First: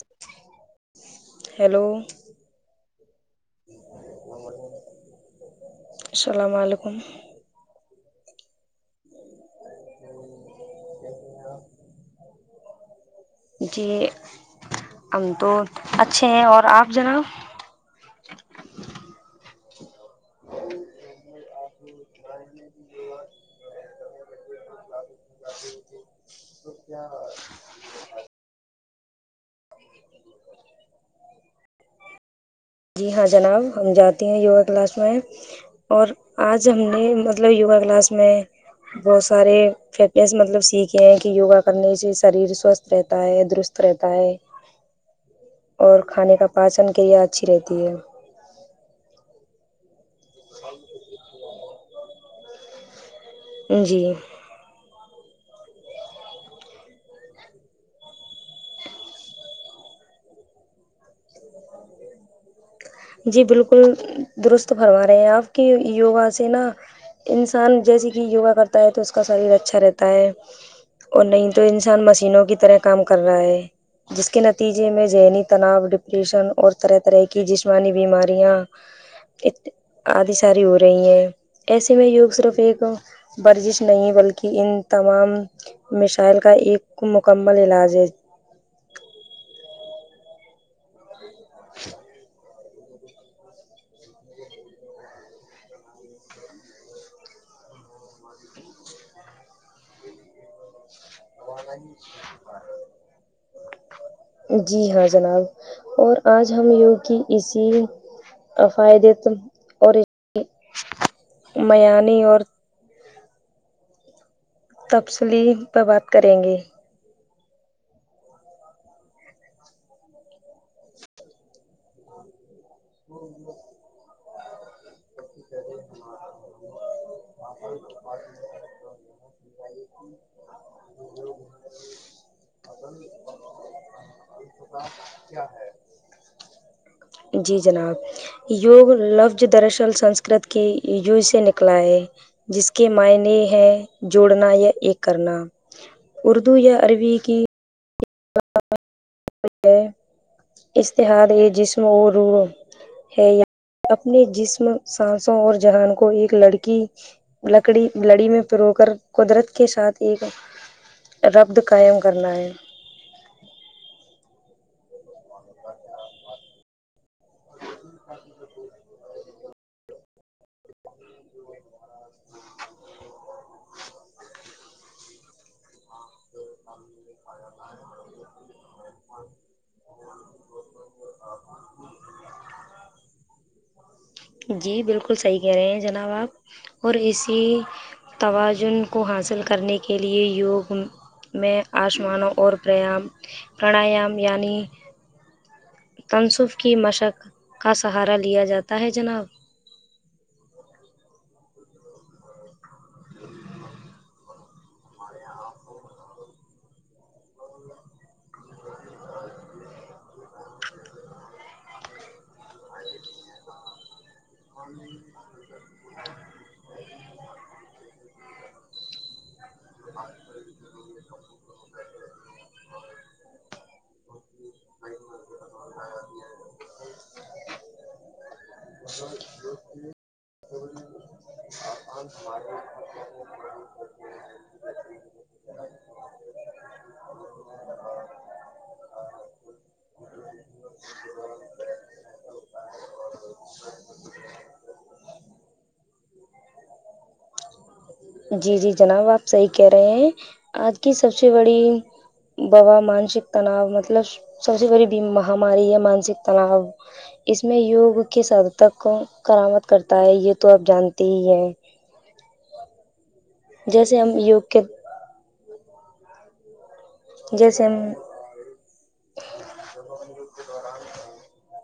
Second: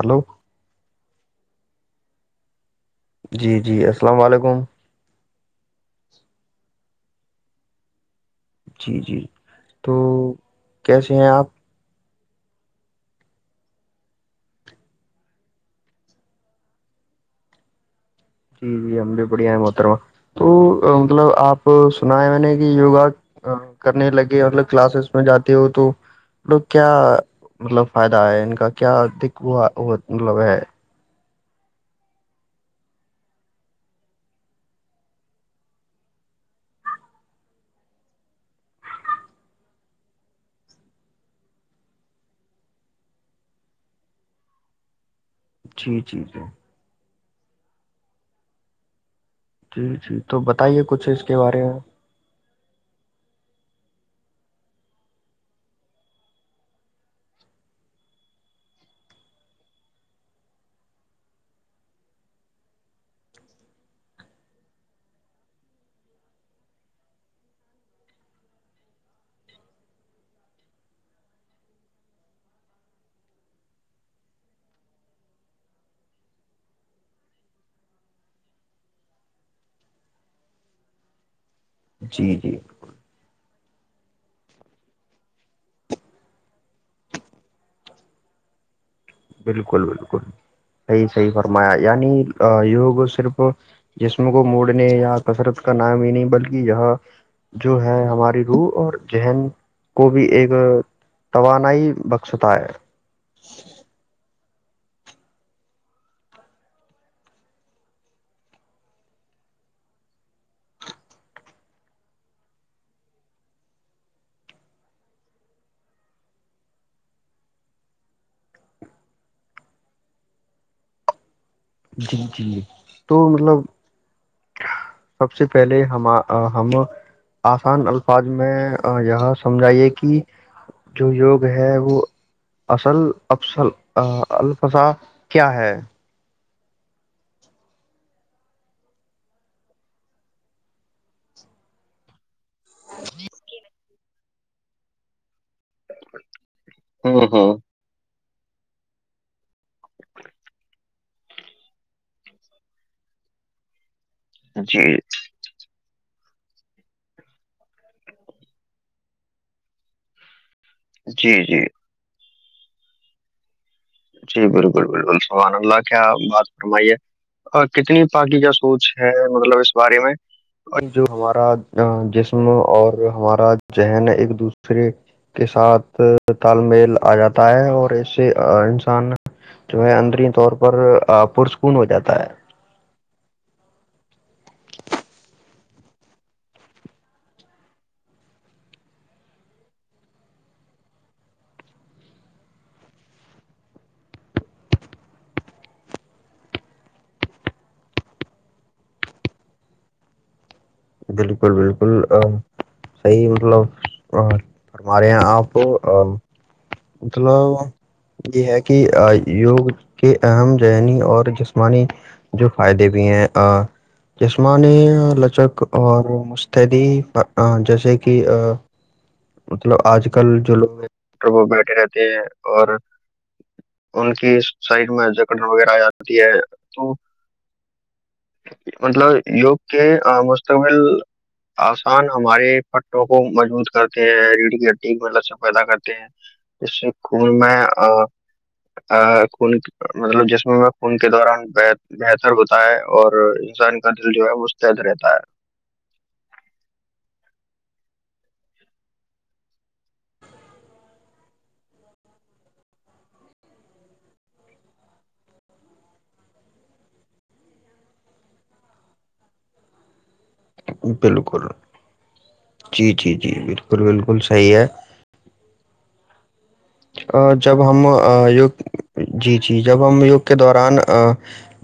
hello hello جی جی السلام علیکم السلام علیکم جی جی تو کیسے ہیں آپ جی ہم تو اچھے ہیں اور آپ جناب جی جی ہم بھی بڑیا ہیں م ار تو مطلب آپ سنا ہے میں نے کہ یوگا کرنے لگے مطلب کلاسز میں جاتے ہو تو مطلب کیا مطلب فائدہ ہے ان کا کیا د وہ وہ مطلب ہے جی ہاں جناب ہم جاتے ہیں یوگا کلاس میں اور آج ہم نے مطلب یوگا کلاس میں بہت سارے فس مطلب سیکھے ہیں کہ یوگا کرنے سے شریر سوستھ رہتا ہے درست رہتا ہے جی اور جی کھانے جی کا پاچن کیا چرےتیے جی جی تو بتائیے کچھ اس کے بارے میں جی جی بالکل درست فرما رہے ہیں آپ کی یوگا سے نا انسان جیسے کہ یوگا کرتا ہے تو اس کا شریر اچھا رہتا ہے اور نہیں تو انسان مشینوں کی طرح کام کر رہا ہے جس کے نتیجے میں ذہنی تناؤ ڈپریشن اور طرح طرح کی جس بیماریاں ا آدھی ساری ہو رہی ہیں ایسے میں یوگ جی صرف جی ایک ورزش نہیں بلکہ ان تمام مسائل کا ایک مکمل علاج ہے بالکل بالکلی صی برما یعنی یوگ صرف جسم کو موڑنے یا کثرت کا نام ہی نہیں بلکہ یہ جو ہے ہماری روح اور ذہن کو بھی ایک توانائی بخشتا ہے جی جی ہاں جناب اور آج ہم یوگ کی اسی افائدت اور معیانی اور تفصلی پہ بات کریں گے جی جی تو مطلب ہ سب سے پہلے ہم ہم آسان الفاظ میں یہ سمجھائیے کہ جو یوگ ہے وہ اصل افسل الفسا کیا ہے جی جناب یوگ لفظ دراصل سنسکرت کے یو سے نکلا ہے جس کے معائنی ہے جوڑنا یا ایک کرنا اردو یا عربی کی اشتحاد یہ جسم اور رو ہےیا اپنے جسم جی سانسوں اور جہان کو ایک لڑکی لکڑی لڑی میں پیرو کر قدرت کے ساتھ ایک ربد جی قائم کرنا ہے جی بالکل بالکل الن اللہ کیا بات فرمائیے کتنی پاکی کا سوچ ہے مطلب اس بارے میں جو ہمارا جسم اور ہمارا ذہن ایک دوسرے کے ساتھ تال میل آ جاتا ہے اور اسے جو ہے اندری طور پر پرسکون ہو جاتا ہے جی بالکل صحیح کہہ رہے ہیں جناب آپ اور اسی توازن کو حاصل کرنے کے لیئے یوگ میں آسمانوں اور پریام پرانایام یعنی تنصب کی مشق کا سہارا لیا جاتا ہے جناب بالکل بالکل صحیح مطلب فرما رہے ہیں آپ مطلب یہ ہے کہ یوگ کے اہم ذہنی اور جسمانی جو فائدے بھی ہیں یسمانی لچک اور مستعدی جیسے کہ مطلب آج کل جو لوگ ہیںٹر وہ بیٹھے رہتے ہیں اور ان کی شریر میں جکڑ وغیرہ آ جاتی ہے تو مطلب یگ کے مقبل آسان ہمارے پٹوں کو مضبوط کرتے ہیں ریڑ کی ا میں لسن پیدا کرتے ہیں اس سے خون میں خون مطلب جسم میں خون کے دوران بہتر ہوتا ہے اور انسان کا ل جو ہے مستد رہتا ہے جی جی جناب آپ صحی کہہ رہے ہیں آج کی سب سے بڑی با مانسک تناؤ مطلب سب سے بڑی مہاماری ہے مانسک تناؤ اس میں یوگ کے سد تک کرآامد کرتا ہے یہ تو آپ جانتے ہی بالکل ہیں جی جی جی جی بالکل جیسے ہم بالکل یوگ صحی کے ہے ا جب ہم یوگ جی جی جب ہم یوگ کے دوران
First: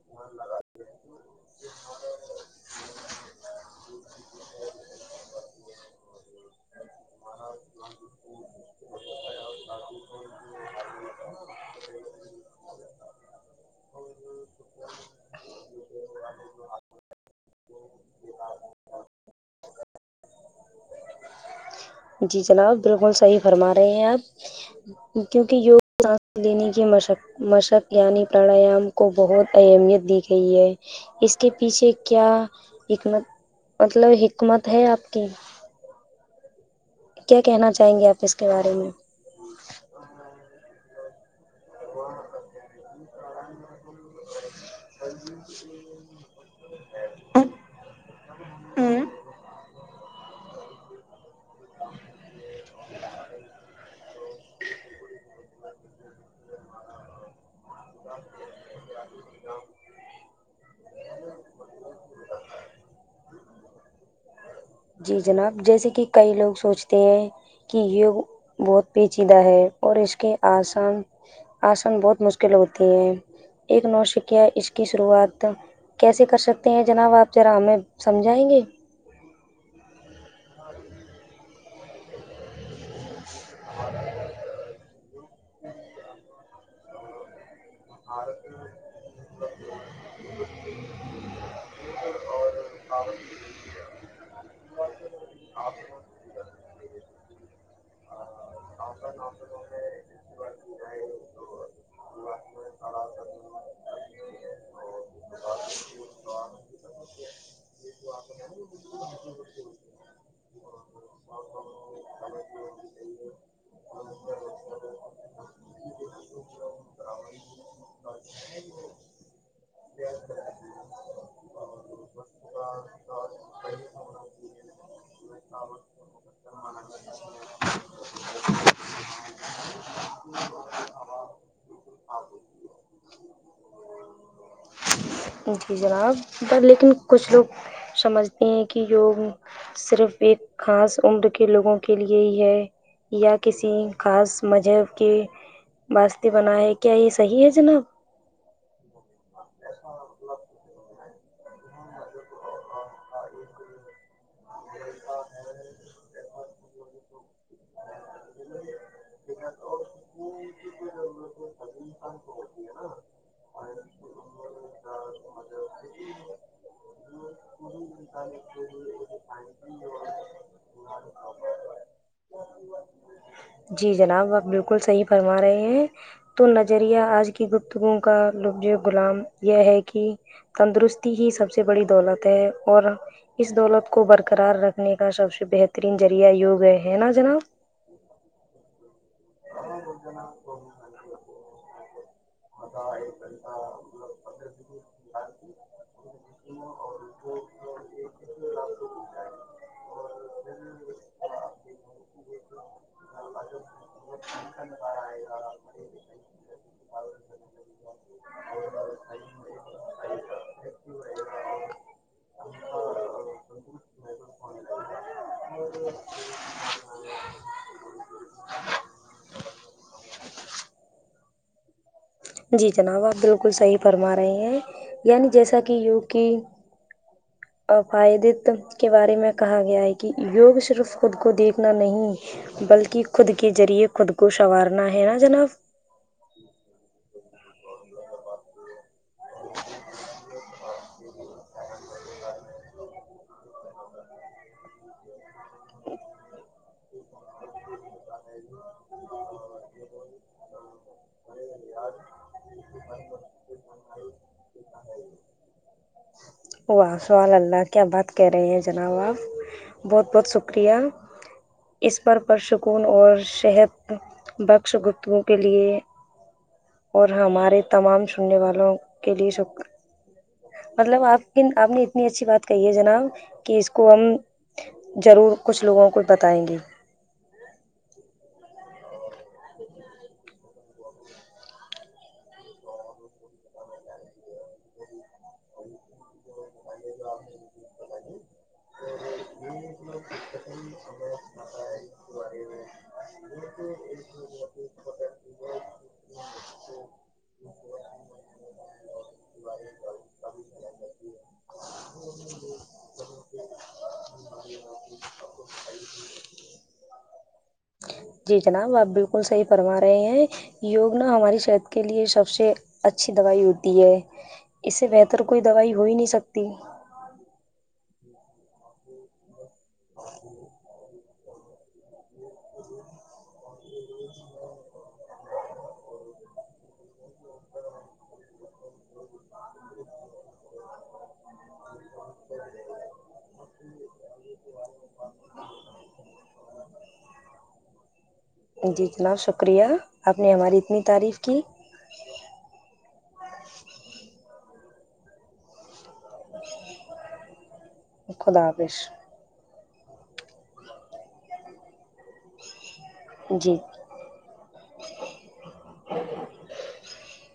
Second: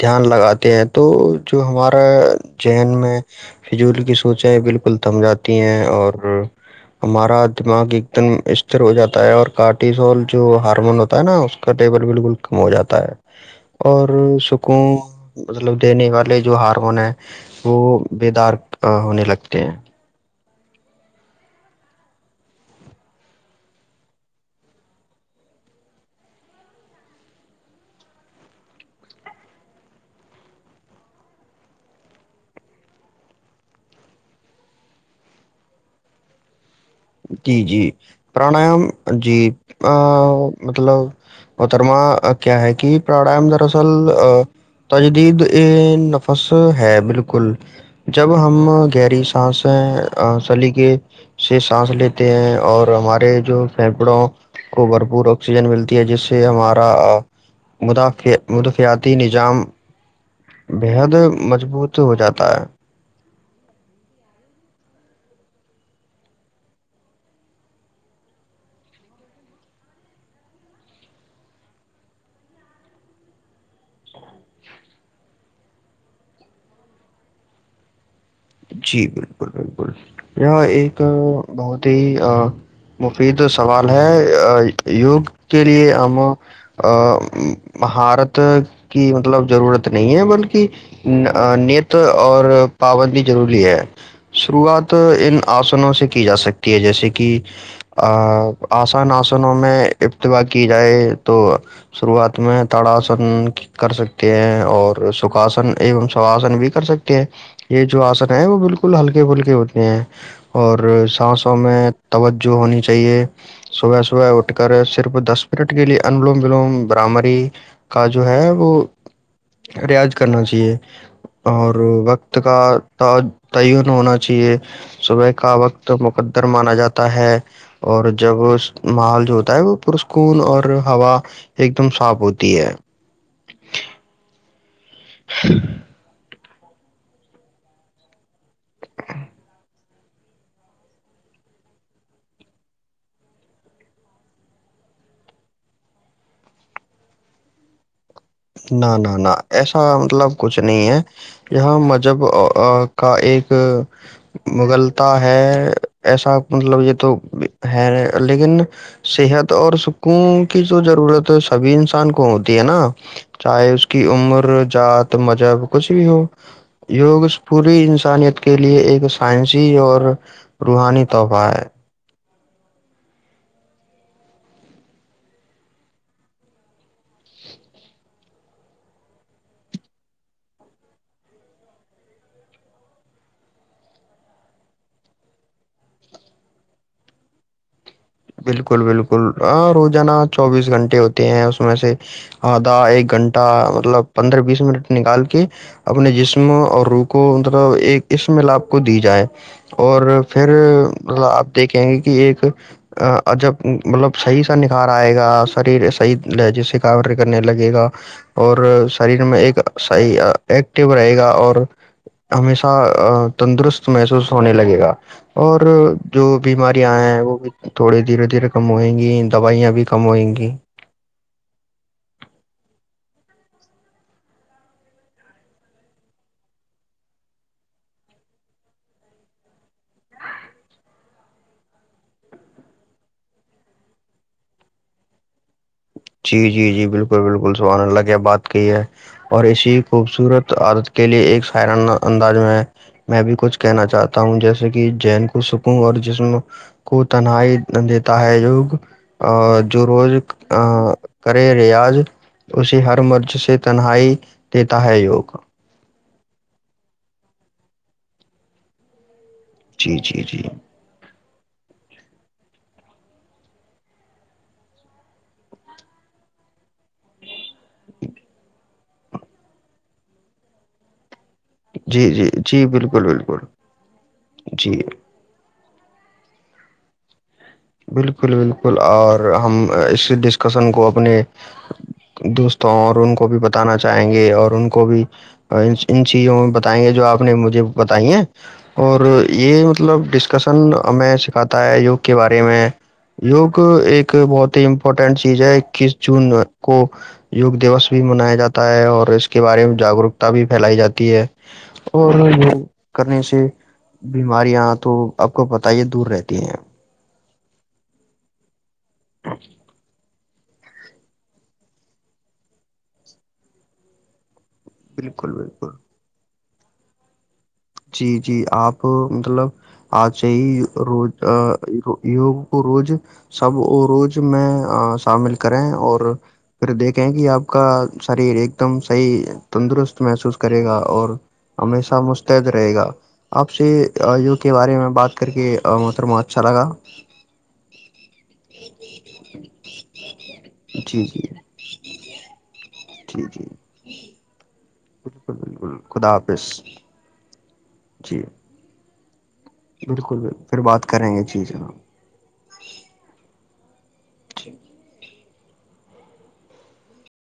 دھیان لگاتے ہیں تو جو ہمارا ذہن میں فضول کی سوچیں بالکل تھم جاتی ہیں اور ہمارا دماغ ایک دم استر ہو جاتا ہے اور کاٹ ہ ہوتا ہے ن اس ب ک ہو جاتا ہے اور سکوں مطلب دینے والے جو ہارمون ہیں وہ بیدار ہونے لگتا ا کیا جی جناب بالکل صحیح فرما رہے ہیں آپ کیونکہ یوگ سانس لینے کی مشق مشق یعنی پرانایام کو بہت اہمیت دی گئی ہے اس کے پیچھے کیا حکمت مطلب حکمت ہے آپ کی کیا جی کہنا جی چاہیں گے آپ اس کے بارے پرانیام میں جی ا مطلب اترما کیا ہے کہ پرڑام تجدید ا نفس ہے بالکل جب ہم گہری سانسیں سلی ش سانس لیتے ہیں اور ہمارے جو پھیپڑوں کو بھرپور آکسیجن ملتی ہے جس سے ہماراداف مدافیاتی نظام بےحد مضبوط ہو جاتا ہے جی جناب جیسے کہ کئی لوگ سوچتے ہیں کہ یوگ بہت پیچیدہ ہے اور اس کے آسن آسن بہت مشکل ہوتے ہیں ایک نوٹ شکیا اس کی شروعات کیسے کر سکتے ہیں جناب آپ ذرا ہمیں سمجھائیں گے بک بالکل یہ ایک بہت ہی مفید سوال ہے یوگ کے لیے ہم مہارت کی مطلب ضرورت نہیں ہے بلکہ نت اور پابندی ہے شروعات ان آسنوں سے کی جا سکتی ہے جیسے کہ آ آسان آسنوں میں ابتبا کی جائے تو شروعات میں تڑاسن کر سکتے ہیں اور سکاسن ایوم سواسن بھی کر سکتے ہیں یہ جو آسن ہیں وہ بالکل ہلکے پھلکے ہوتے ہیں اور سانسوں میں توجہ ہونی چاہیے صبح صبح اٹھ کر صرف دس منٹ کے لیے انلوم ولوم برامری کا جو ہے وہ ریاض کرنا چاہیے اور وقت کا تعین ہونا چاہیے صبح کا وقت مقدر مانا جاتا ہے اور جب محول جو ہوتا ہے وہ پرسکون اور ہوا ایک دم صاف ہوتی ہے ان کی جناب پر لیکن کچھ لوگ سمجھتے ہیں کہ یوگ صرف ایک خاص عمر کے لوگوں کے لیے ہی ہے یا کسی خاص مذہب کے واسط بنا ہے کیا یہ صحیح ہے جناب نہ نہ نہ ایسا مطلب کچھ نہیں ہے یہاں مذہب کا ایک مغلتا ہے ایسا مطلب یہ تو ہے لیکن صحت اور سکوں کی جو ضرورت سبھی انسان کو ہوتی ہے نا چاہے اس کی عمر ذات مذہب کچھ بھی ہو یوگ پوری انسانیت کے لیے ایک سائنسی اور روحانی تحفہ ہے برابر جی جناب آپ بالکل صحیح فرما رہے ہیں تو نظریہ آج کی گفتگو کا لبظ غلام یہ ہے کہ تندرستی ہی سب سے بڑی دولت ہے اور اس دولت کو برقرار رکھنے کا سب سے بہترین ذریعہ یوگئے ہے نا جناب بالکل بالکل ہ روزانہ چوبیس گھنٹے ہوتے ہیں اس میں سے آدھا ایک گھنٹہ مطلب پندرہ بیس منٹ نکال کے اپنے جسم اور روح کو مطلب ایک اس م لپ کو دی جائے اور پھر آپ دیکھیں گے کہ ایک جب مطلب صحیح سا نکھار آئے گا سری صح جی سے کا ل گا اور شریر میں ایکح ایکٹو رہے گا اور ہمیشہ تندرست محسوس ہونے لگے گا اور جو بیمارں آئے ہیں وہ بھی تھوڑے دھیرے دھیرے کم ہوئیں گی دوائیاں بھی کم ہوئیں گی جی جناب آپ بالکل صحیح فرما رہے ہیں یعنی جیسا کہ یوگ کی اپائدت کے بارے میں کہا گیا ہے کہ یوگ صرف خود کو دیکھنا نہیں بلکہ خود کے ذریعے خود کو سنوارنا ہے نا جناب جی جی جی بالکل بالکل سوان لگے بات کی ہے اور اسی خوبصورت عادت کے لیے ایک سائران انداز میں میں بھی کچھ کہنا چاہتا ہوں جیسے کہ جین کو سکوں اور جسم کو تنہائی دیتا ہے جو جو روز کرے ریاض اسے ہر مرض سے تنہائی دیتا ہے یوگ واہ سوال اللہ کیا بات کرہ رہے ہیں جناب آپ جی بہت جی بہت جی شکریہ اس پر پرسکون اور شہد بخش گپتگو کے لیے اور ہمارے تمام سننے والوں کے لیے شکر مطلب آپ لیکن آپ نے جی اتنی اچھی جی بات جی کہی ہے بالکل جناب بالکل کہ اس کو ہم جی ضرور کچھ لوگوں کو بتائیں گے بالکل بالکل اور ہم اس ڈسکشن کو اپنے دوستوں اور ان کو بھی بتانا چاہیں گے اور ان کو بھی ان چیزوں میں بتائیں گے جو آپ نے مجھے بتائی ہیں اور یہ مطلب ڈسکشن ہمیں سکھاتا ہے یوگ کے بارے میں یوگ ایک بہت ہی امپورٹنٹ چیز ہے اکیس جون کو یگ دوس بھی منایا جاتا ہے اور اس کے بارے میں جاگروکتا بھی پھیلائی جاتی ہے اور یہ کرنے سے بیماریاں تو آپ کو پت ہی ہے دور رہتی ہیں جی جناب آپ بالکل صحیح فرما رہے ہیں یوگنا ہماری صحت کے لیے سب سے اچھی دوائی ہوتی ہے اس سے بہتر بالکل کوئی بالکل دوائی ہو ہی نہیں سکتی تین جی جی آپ مطلب آج یہی روز ا یوگ کو روز سب روز میں شامل کریں اور پھر دیکھیں کہ آپ کا شریر ایک دم صحیح تندرست محسوس کرے گا اور ہمیشہ ید رہے گا آپ سے یوگ کے بارے میں بات کر کے محترمہ اچھا لگا جی جناب شکریہ آپ نے ہماری اتنی جی تعریف جی کی ٹھیک ہے بالکل بالکل خدا حافظ جی خودا حفس بالکل بکل پھر بات کریں گے چیز ہم جی [inaudible] [inaudible]